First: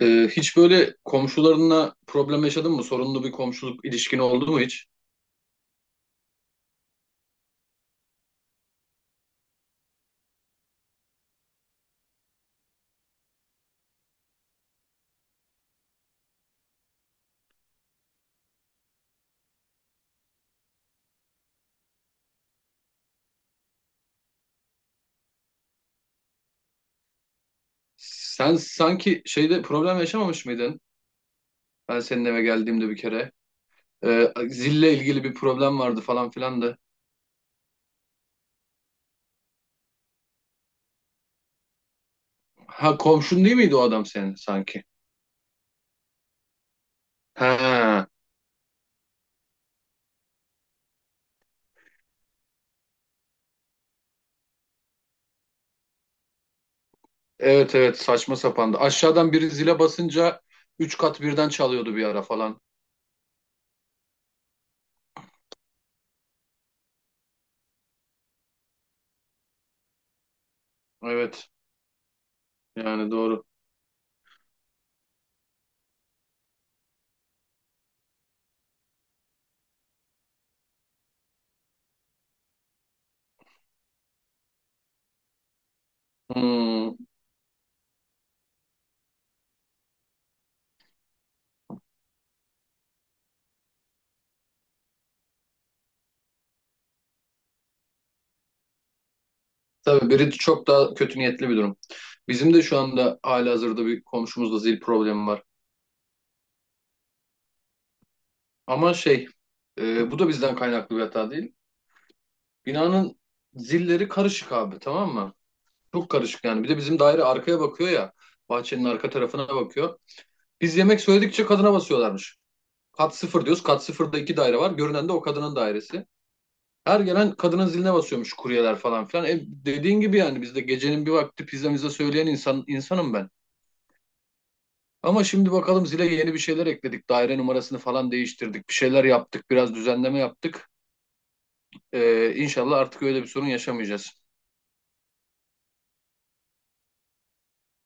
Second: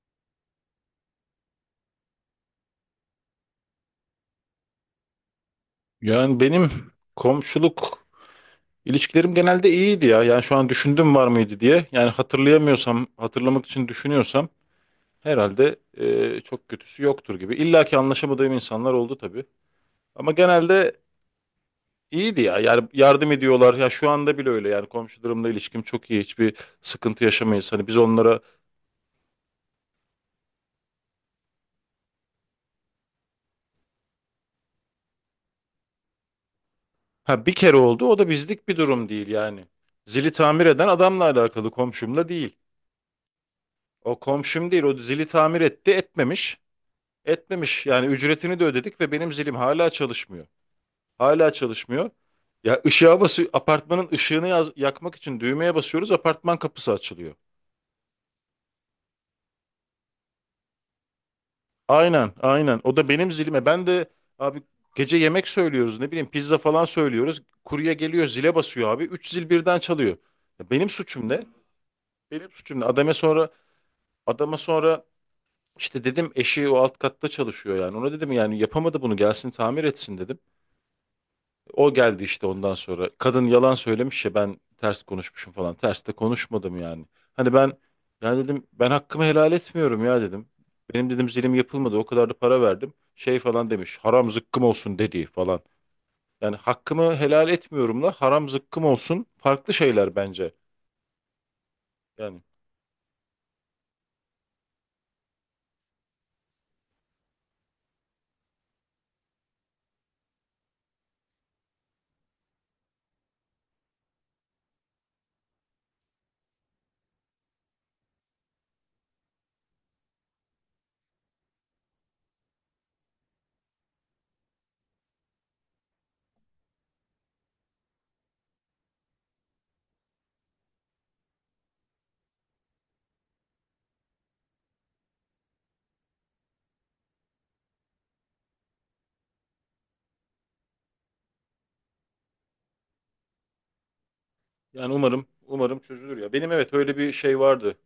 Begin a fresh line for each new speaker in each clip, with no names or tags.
Hiç böyle komşularınla problem yaşadın mı? Sorunlu bir komşuluk ilişkin oldu mu hiç?
Yani benim komşuluk ilişkilerim genelde iyiydi ya. Yani şu an düşündüm var mıydı diye. Yani hatırlayamıyorsam, hatırlamak için düşünüyorsam herhalde çok kötüsü yoktur gibi. İlla ki anlaşamadığım insanlar oldu tabii. Ama genelde iyiydi ya. Yani yardım ediyorlar. Ya şu anda bile öyle. Yani komşularımla ilişkim çok iyi. Hiçbir sıkıntı yaşamayız. Hani biz onlara
Sen sanki şeyde problem yaşamamış mıydın? Ben senin eve geldiğimde bir kere. Zille ilgili bir problem vardı falan filan da.
ha, bir kere oldu. O da bizlik bir durum değil yani. Zili tamir eden adamla alakalı, komşumla değil.
Ha, komşun değil miydi o adam
O
senin
komşum değil.
sanki?
O zili tamir etti, etmemiş. Etmemiş yani,
Ha,
ücretini de ödedik ve benim zilim hala çalışmıyor. Hala çalışmıyor. Ya ışığa basıyor, apartmanın ışığını yakmak için düğmeye basıyoruz, apartman kapısı açılıyor.
evet evet, saçma sapandı. Aşağıdan biri zile basınca üç kat birden çalıyordu bir ara
Aynen
falan.
aynen, o da benim zilime, ben de abi, gece yemek söylüyoruz, ne bileyim, pizza falan söylüyoruz. Kurye geliyor, zile basıyor, abi 3 zil birden çalıyor. Ya benim suçum ne?
Evet,
Benim suçum ne?
yani
Adama
doğru.
sonra, adama sonra işte dedim, eşi o alt katta çalışıyor yani, ona dedim yani, yapamadı bunu, gelsin tamir etsin dedim. O geldi işte ondan sonra. Kadın yalan söylemiş ya, ben ters konuşmuşum falan. Ters de konuşmadım
Hmm.
yani. Hani ben, yani dedim, ben hakkımı helal etmiyorum ya dedim. Benim dedim zilim yapılmadı. O kadar da para verdim. Şey falan demiş. Haram zıkkım olsun dediği falan. Yani hakkımı helal etmiyorumla haram zıkkım olsun farklı
Tabii
şeyler
biri
bence.
çok daha kötü niyetli bir durum.
Yani
Bizim de şu anda halihazırda bir komşumuzla zil problemi var. Ama bu da bizden kaynaklı bir hata değil. Binanın zilleri karışık abi, tamam mı? Çok karışık yani. Bir de bizim daire arkaya bakıyor ya. Bahçenin arka tarafına bakıyor. Biz yemek söyledikçe kadına basıyorlarmış. Kat sıfır diyoruz. Kat sıfırda iki daire var. Görünen de o kadının dairesi. Her gelen kadının ziline basıyormuş kuryeler falan filan. Dediğin gibi yani biz de gecenin bir vakti pizzamıza söyleyen insanım ben. Ama şimdi bakalım zile yeni bir şeyler ekledik. Daire numarasını falan değiştirdik. Bir şeyler yaptık. Biraz düzenleme yaptık. İnşallah artık öyle bir sorun yaşamayacağız.
yani umarım umarım çözülür ya. Benim evet öyle bir şey vardı.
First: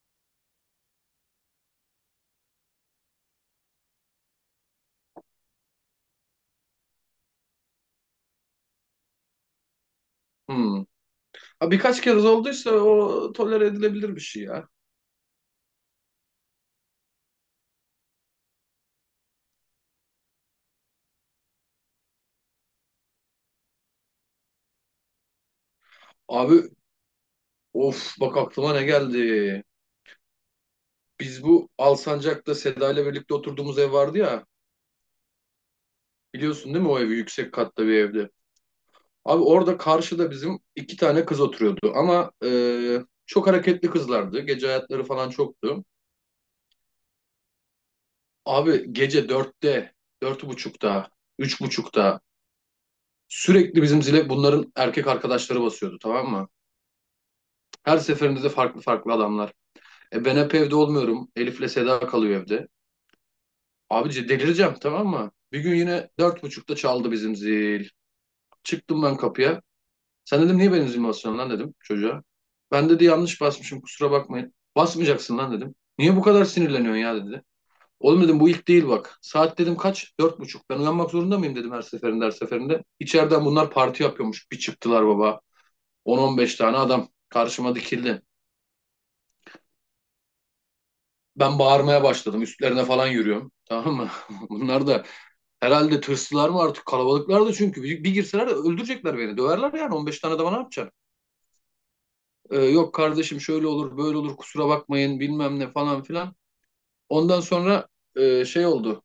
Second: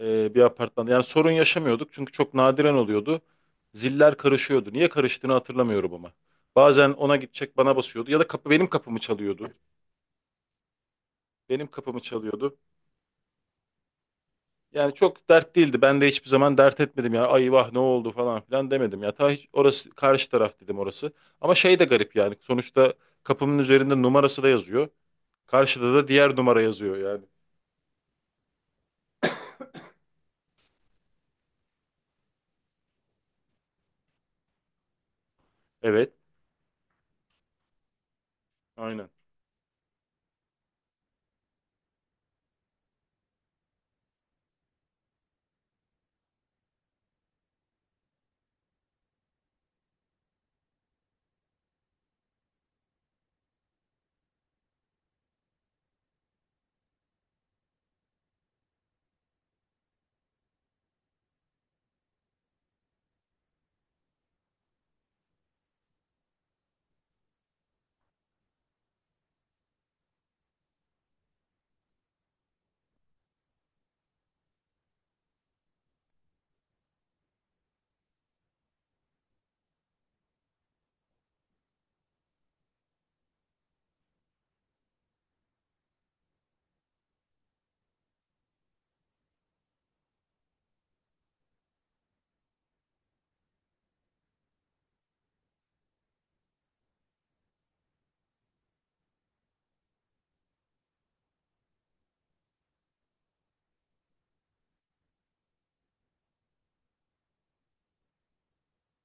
Bir apartmanda. Yani sorun yaşamıyorduk çünkü çok nadiren oluyordu. Ziller karışıyordu. Niye karıştığını hatırlamıyorum ama. Bazen ona gidecek bana basıyordu, ya da kapı, benim kapımı çalıyordu.
Hmm.
Benim
Ha,
kapımı
birkaç kez
çalıyordu.
olduysa o tolere edilebilir bir şey ya.
Yani çok dert değildi. Ben de hiçbir zaman dert etmedim ya. Ay vah ne oldu falan filan demedim ya. Ta hiç, orası karşı taraf dedim, orası. Ama şey de garip yani. Sonuçta kapımın üzerinde numarası da yazıyor. Karşıda da diğer numara
Abi,
yazıyor yani.
of, bak aklıma ne geldi. Biz bu Alsancak'ta Seda ile birlikte oturduğumuz ev vardı ya.
Evet.
Biliyorsun değil mi, o evi yüksek katlı bir evdi.
Aynen.
Abi orada karşıda bizim iki tane kız oturuyordu ama çok hareketli kızlardı. Gece hayatları falan çoktu. Abi gece 4'te, 4:30'da, 3:30'da sürekli bizim zile bunların erkek arkadaşları basıyordu, tamam mı? Her seferinde de farklı farklı adamlar. Ben hep evde olmuyorum. Elif'le Seda kalıyor evde. Abici delireceğim, tamam mı? Bir gün yine 4:30'da çaldı bizim zil. Çıktım ben kapıya. Sen, dedim, niye benim zilimi basıyorsun lan, dedim çocuğa. Ben, dedi, yanlış basmışım, kusura bakmayın. Basmayacaksın lan, dedim. Niye bu kadar sinirleniyorsun ya, dedi. Oğlum, dedim, bu ilk değil bak. Saat, dedim, kaç? 4:30. Ben uyanmak zorunda mıyım, dedim, her seferinde her seferinde. İçeriden bunlar parti yapıyormuş. Bir çıktılar baba. 10-15 tane adam karşıma dikildi. Ben bağırmaya başladım. Üstlerine falan yürüyorum. Tamam mı? Bunlar da herhalde tırsılar mı artık? Kalabalıklar da çünkü. Bir girseler öldürecekler beni. Döverler yani. 15 tane de bana yapacaksın. Yok kardeşim, şöyle olur böyle olur, kusura bakmayın bilmem ne falan filan. Ondan sonra oldu.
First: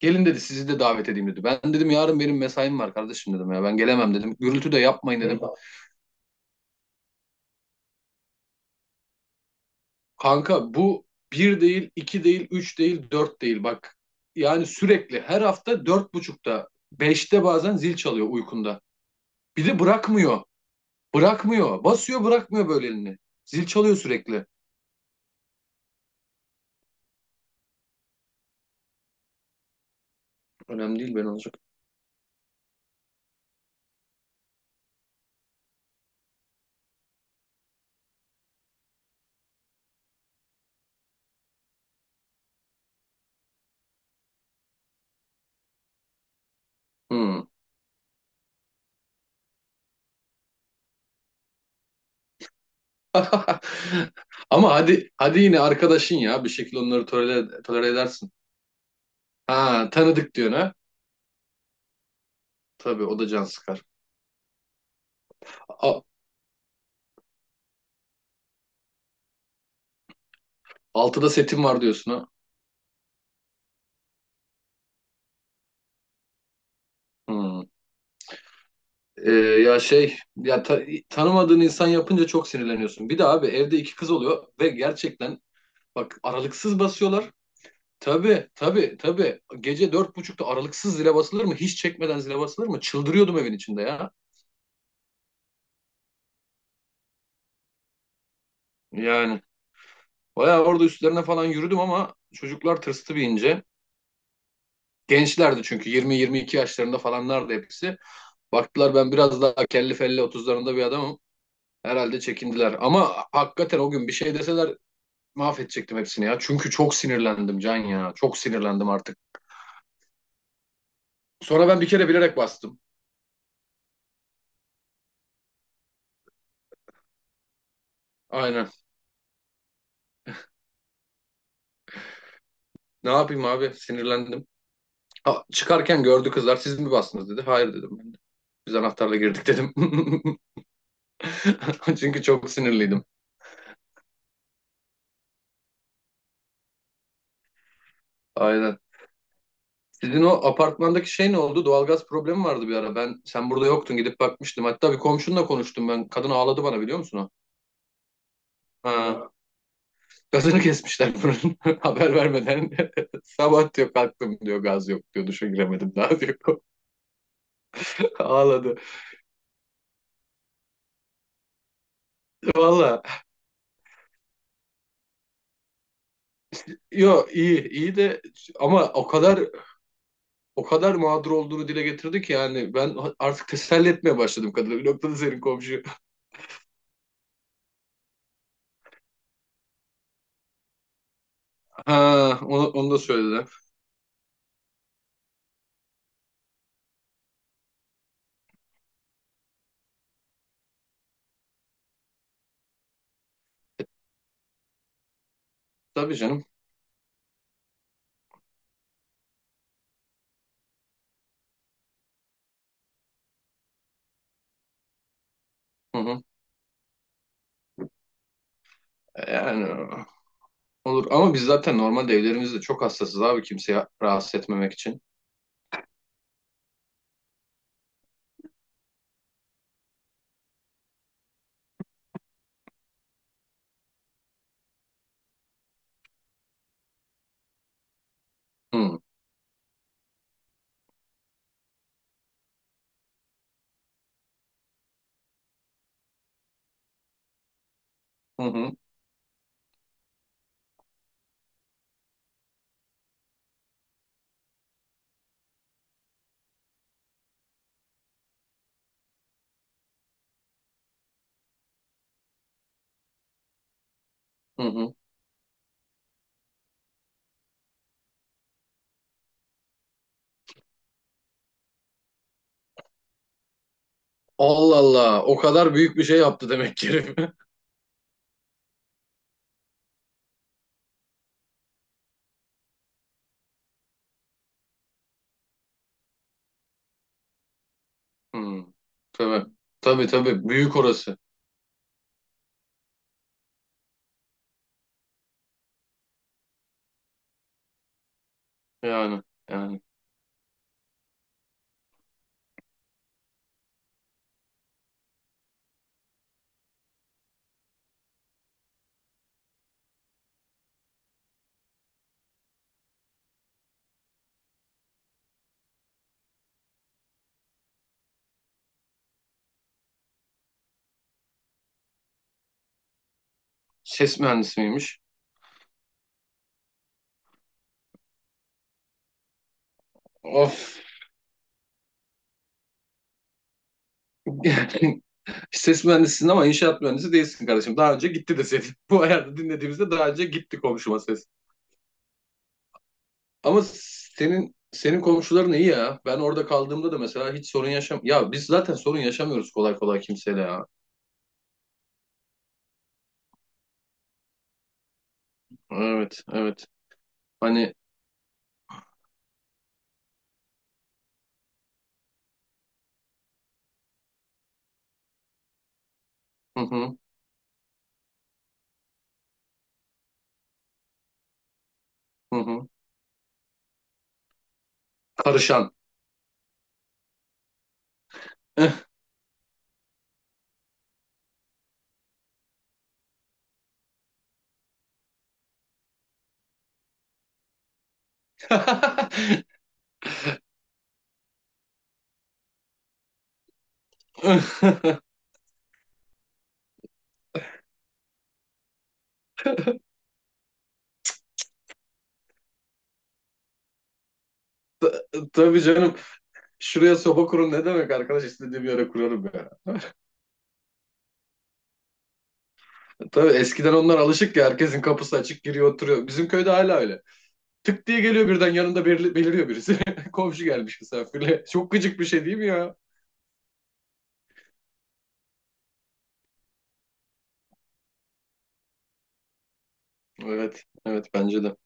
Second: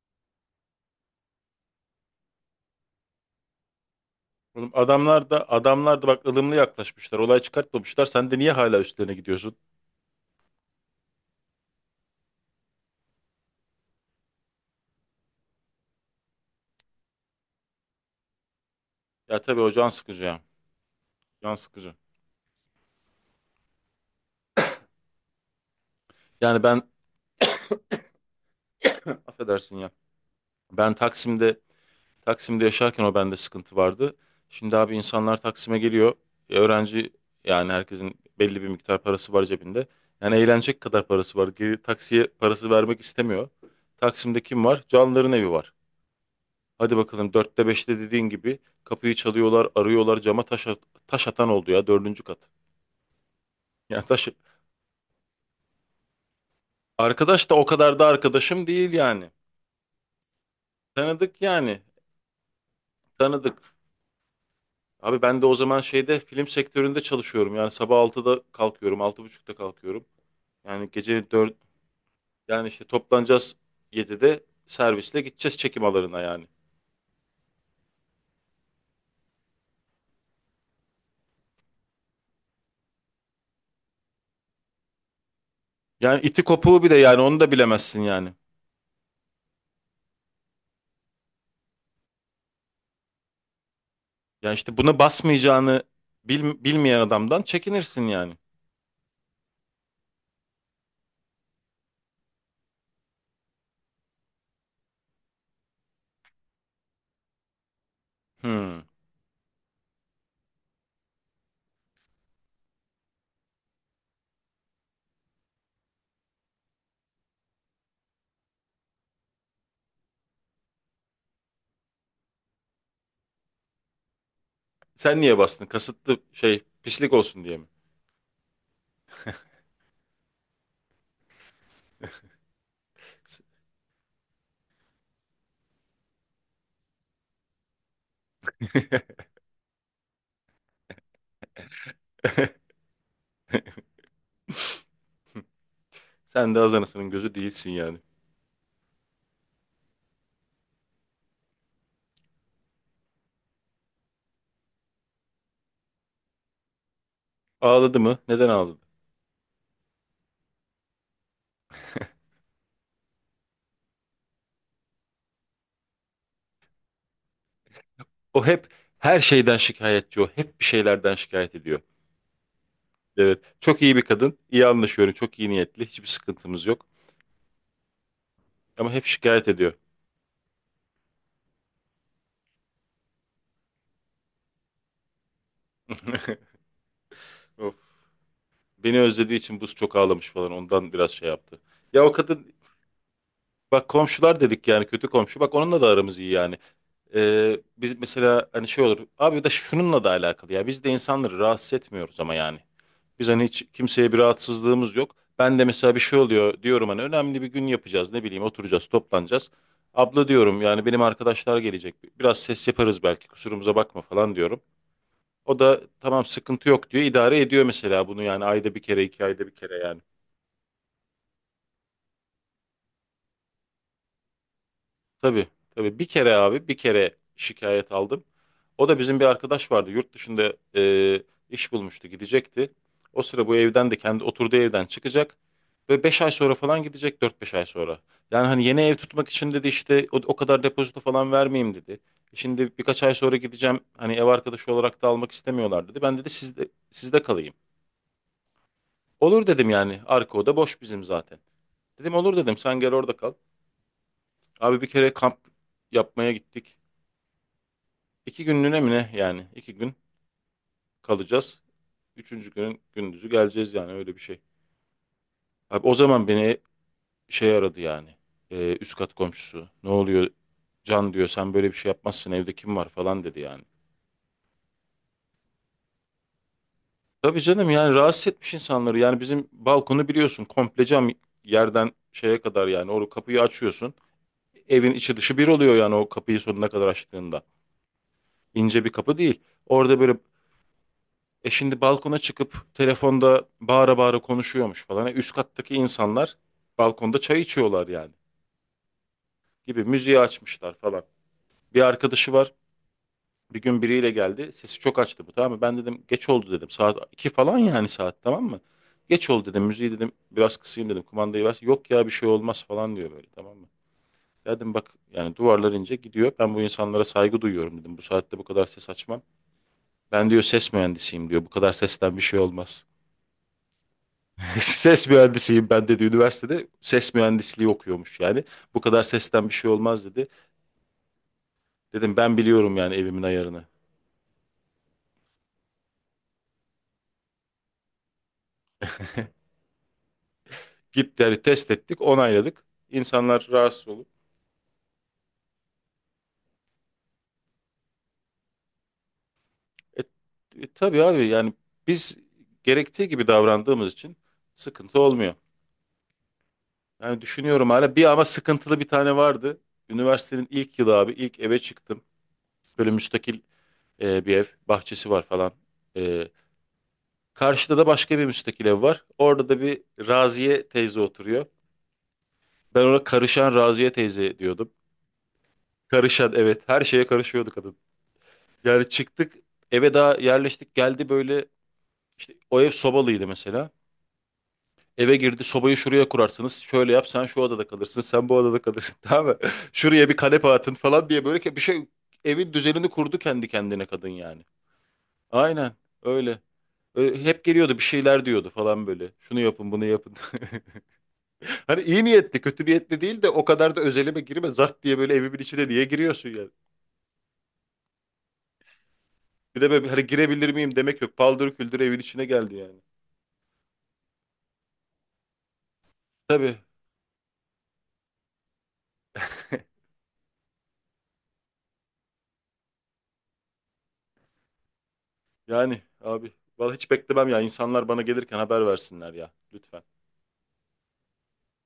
Gelin, dedi, sizi de davet edeyim, dedi. Ben dedim, yarın benim mesaim var kardeşim, dedim ya. Ben gelemem, dedim.
Oğlum
Gürültü de yapmayın,
adamlar
dedim.
da, adamlar da bak ılımlı yaklaşmışlar. Olay çıkartmamışlar. Sen de niye hala üstlerine gidiyorsun?
Kanka, bu bir değil, iki değil, üç değil, dört değil. Bak yani sürekli her hafta 4:30'da, 5'te bazen zil çalıyor uykunda.
Ya tabii,
Bir
o
de
can sıkıcı
bırakmıyor.
ya. Can
Bırakmıyor.
sıkıcı.
Basıyor bırakmıyor böyle elini. Zil çalıyor sürekli.
Yani ben, affedersin ya. Ben
Önemli değil, ben olacak.
Taksim'de, yaşarken o bende sıkıntı vardı. Şimdi abi, insanlar Taksim'e geliyor. Öğrenci, yani herkesin belli bir miktar parası var cebinde. Yani eğlenecek kadar parası var. Geri taksiye parası vermek istemiyor. Taksim'de kim var? Canların evi var. Hadi bakalım,
Hmm.
dörtte beşte dediğin gibi kapıyı çalıyorlar, arıyorlar. Cama taş, taş atan oldu ya, dördüncü kat. Yani taş,
Ama hadi hadi, yine arkadaşın ya, bir şekilde onları
arkadaş da
tolere,
o
tolere
kadar da
edersin.
arkadaşım değil yani.
Ha, tanıdık diyorsun ha.
Tanıdık yani.
Tabii, o da can
Tanıdık.
sıkar.
Abi ben de o zaman
A-
şeyde, film sektöründe çalışıyorum. Yani sabah 6'da kalkıyorum, 6:30'da kalkıyorum. Yani
6'da
gece dört,
setim var diyorsun ha.
yani işte toplanacağız, 7'de servisle gideceğiz çekim alanına yani.
Hmm. Ee, ya şey ya ta- tanımadığın insan yapınca çok sinirleniyorsun. Bir de abi evde iki kız oluyor ve gerçekten bak
Yani iti
aralıksız
kopuğu, bir de yani
basıyorlar.
onu da bilemezsin yani.
Tabii, tabii, tabii. Gece 4:30'da aralıksız zile basılır mı? Hiç çekmeden zile basılır mı? Çıldırıyordum evin içinde ya.
Yani işte buna basmayacağını bilmeyen adamdan çekinirsin yani.
Yani bayağı orada üstlerine falan yürüdüm ama çocuklar tırstı bir ince. Gençlerdi çünkü 20-22 yaşlarında falanlardı hepsi.
Hmm.
Baktılar, ben biraz daha kelli felli 30'larında bir adamım. Herhalde çekindiler. Ama hakikaten o gün bir şey deseler mahvedecektim hepsini ya. Çünkü çok sinirlendim Can ya. Çok sinirlendim artık. Sonra ben bir kere bilerek bastım.
Sen niye bastın? Kasıtlı, şey, pislik olsun diye mi?
Aynen. Ne yapayım abi? Sinirlendim. Ha, çıkarken gördü kızlar. Siz mi bastınız, dedi. Hayır, dedim ben de. Biz anahtarla girdik, dedim. Çünkü çok sinirliydim.
Sen de Hazanası'nın gözü değilsin yani.
Aynen. Sizin o apartmandaki şey ne oldu? Doğalgaz problemi vardı bir ara. Ben sen burada yoktun gidip bakmıştım. Hatta bir komşunla konuştum ben. Kadın ağladı bana, biliyor musun o?
Ağladı mı? Neden ağladı?
Ha. Gazını kesmişler bunun haber vermeden. Sabah, diyor, kalktım, diyor, gaz yok, diyor, duşa giremedim daha, diyor.
O hep
Ağladı.
her şeyden şikayetçi o. Hep bir şeylerden şikayet ediyor.
Valla,
Evet. Çok iyi bir kadın. İyi anlaşıyorum. Çok iyi niyetli. Hiçbir sıkıntımız yok.
yo, iyi iyi de ama
Ama hep
o kadar
şikayet ediyor.
o kadar mağdur olduğunu dile getirdi ki, yani ben artık teselli etmeye başladım kadını. Bir noktada senin komşu.
Of. Beni özlediği için buz çok ağlamış falan. Ondan biraz şey yaptı.
Ha,
Ya o kadın,
onu da söyledi.
bak komşular dedik yani, kötü komşu. Bak onunla da aramız iyi yani. Biz mesela hani şey olur. Abi da şununla da alakalı ya. Biz de insanları rahatsız etmiyoruz ama yani. Biz hani hiç kimseye bir rahatsızlığımız yok. Ben de mesela bir
Tabii
şey
canım.
oluyor diyorum, hani önemli bir gün yapacağız, ne bileyim, oturacağız, toplanacağız. Abla diyorum yani, benim arkadaşlar gelecek, biraz ses yaparız belki, kusurumuza bakma falan diyorum. O da
Hı hı.
tamam, sıkıntı yok diyor, idare ediyor mesela bunu yani, ayda bir kere, iki ayda bir
Yani
kere yani.
olur, ama biz zaten normalde evlerimizde çok hassasız abi, kimseye rahatsız etmemek için.
Tabii, tabii. Bir kere abi, bir kere şikayet aldım. O da bizim bir arkadaş vardı. Yurt dışında iş bulmuştu, gidecekti. O sıra bu evden de, kendi oturduğu evden çıkacak. Ve 5 ay sonra falan gidecek, dört beş ay sonra. Yani hani yeni ev
Hı
tutmak için dedi, işte o, o kadar depozito falan vermeyeyim dedi. Şimdi birkaç ay sonra gideceğim. Hani ev arkadaşı olarak da almak istemiyorlar dedi. Ben dedi sizde kalayım.
hı hı.
Olur dedim yani. Arka oda boş bizim zaten. Dedim olur, dedim sen gel orada kal. Abi bir kere kamp yapmaya gittik. İki günlüğüne mi ne yani? İki gün kalacağız. Üçüncü günün gündüzü geleceğiz, yani öyle bir şey.
Hı.
Abi o zaman beni şey aradı yani. Üst kat komşusu. Ne oluyor? Can diyor sen böyle bir şey yapmazsın, evde kim var falan dedi yani.
Allah Allah, o kadar büyük bir şey yaptı demek ki herif.
Tabii canım, yani rahatsız etmiş insanları. Yani bizim balkonu biliyorsun, komple cam, yerden şeye kadar yani. O kapıyı açıyorsun. Evin içi dışı bir oluyor yani, o kapıyı sonuna kadar açtığında.
Hmm,
İnce bir kapı değil.
tabii.
Orada
Tabii
böyle
tabii. Büyük orası.
Şimdi balkona çıkıp telefonda bağıra bağıra konuşuyormuş falan. Üst kattaki insanlar balkonda çay içiyorlar yani,
Yani. Yani.
gibi, müziği açmışlar falan. Bir arkadaşı var. Bir gün biriyle geldi. Sesi çok açtı bu, tamam mı? Ben dedim geç oldu dedim. Saat 2 falan yani, saat tamam mı? Geç oldu dedim. Müziği dedim biraz kısayım dedim. Kumandayı ver. Yok ya, bir şey olmaz falan diyor böyle, tamam mı? Dedim bak yani, duvarlar ince gidiyor. Ben bu insanlara saygı duyuyorum dedim. Bu saatte bu kadar ses açmam. Ben diyor ses mühendisiyim diyor. Bu kadar sesten bir şey olmaz.
Ses mühendisi miymiş?
Ses mühendisiyim ben dedi, üniversitede. Ses mühendisliği okuyormuş yani. Bu kadar sesten bir şey olmaz dedi.
Of.
Dedim ben biliyorum yani, evimin ayarını.
Yani ses mühendisisin ama inşaat mühendisi değilsin kardeşim. Daha önce gitti deseydin. Bu ayarda dinlediğimizde daha önce gitti komşuma
Gitti
ses.
yani, test ettik, onayladık. İnsanlar
Ama
rahatsız olur.
senin komşuların iyi ya. Ben orada kaldığımda da mesela hiç sorun yaşam... Ya biz zaten sorun yaşamıyoruz kolay kolay
E,
kimseyle ya.
tabii abi yani, biz gerektiği gibi davrandığımız için sıkıntı olmuyor.
Evet, evet.
Yani düşünüyorum,
Hani
hala bir ama sıkıntılı bir tane vardı. Üniversitenin ilk yılı abi, ilk eve çıktım. Böyle müstakil bir ev, bahçesi var falan. E,
hı hı,
Karşıda da başka bir müstakil ev var. Orada da bir Raziye teyze oturuyor.
hı hı.
Ben ona karışan Raziye teyze diyordum.
Karışan.
Karışan, evet, her şeye karışıyordu kadın. Yani çıktık, eve daha yerleştik, geldi böyle işte, o ev sobalıydı mesela. Eve girdi, sobayı şuraya kurarsınız. Şöyle yap, sen şu odada kalırsın, sen bu odada kalırsın, tamam mı? Şuraya bir kanepe atın falan diye, böyle bir şey, evin düzenini kurdu kendi kendine kadın yani. Aynen öyle. Hep geliyordu, bir şeyler diyordu falan böyle. Şunu yapın, bunu yapın. Hani iyi niyetli, kötü niyetli değil de, o kadar da özelime girme. Zart diye böyle evimin
Tabii
içine niye
canım.
giriyorsun yani?
Şuraya soba kurun ne demek, arkadaş istediğim yere kurarım ya.
Bir de böyle hani girebilir miyim demek yok. Paldır küldür evin içine geldi yani.
Tabii eskiden onlar alışık ya, herkesin kapısı açık giriyor oturuyor. Bizim köyde
Tabii
hala öyle. Tık diye geliyor, birden yanında beliriyor birisi. Komşu gelmiş misafirle. Çok gıcık bir şey değil mi ya?
yani abi. Vallahi hiç beklemem ya. İnsanlar bana gelirken haber versinler ya. Lütfen.
Evet. Evet bence de.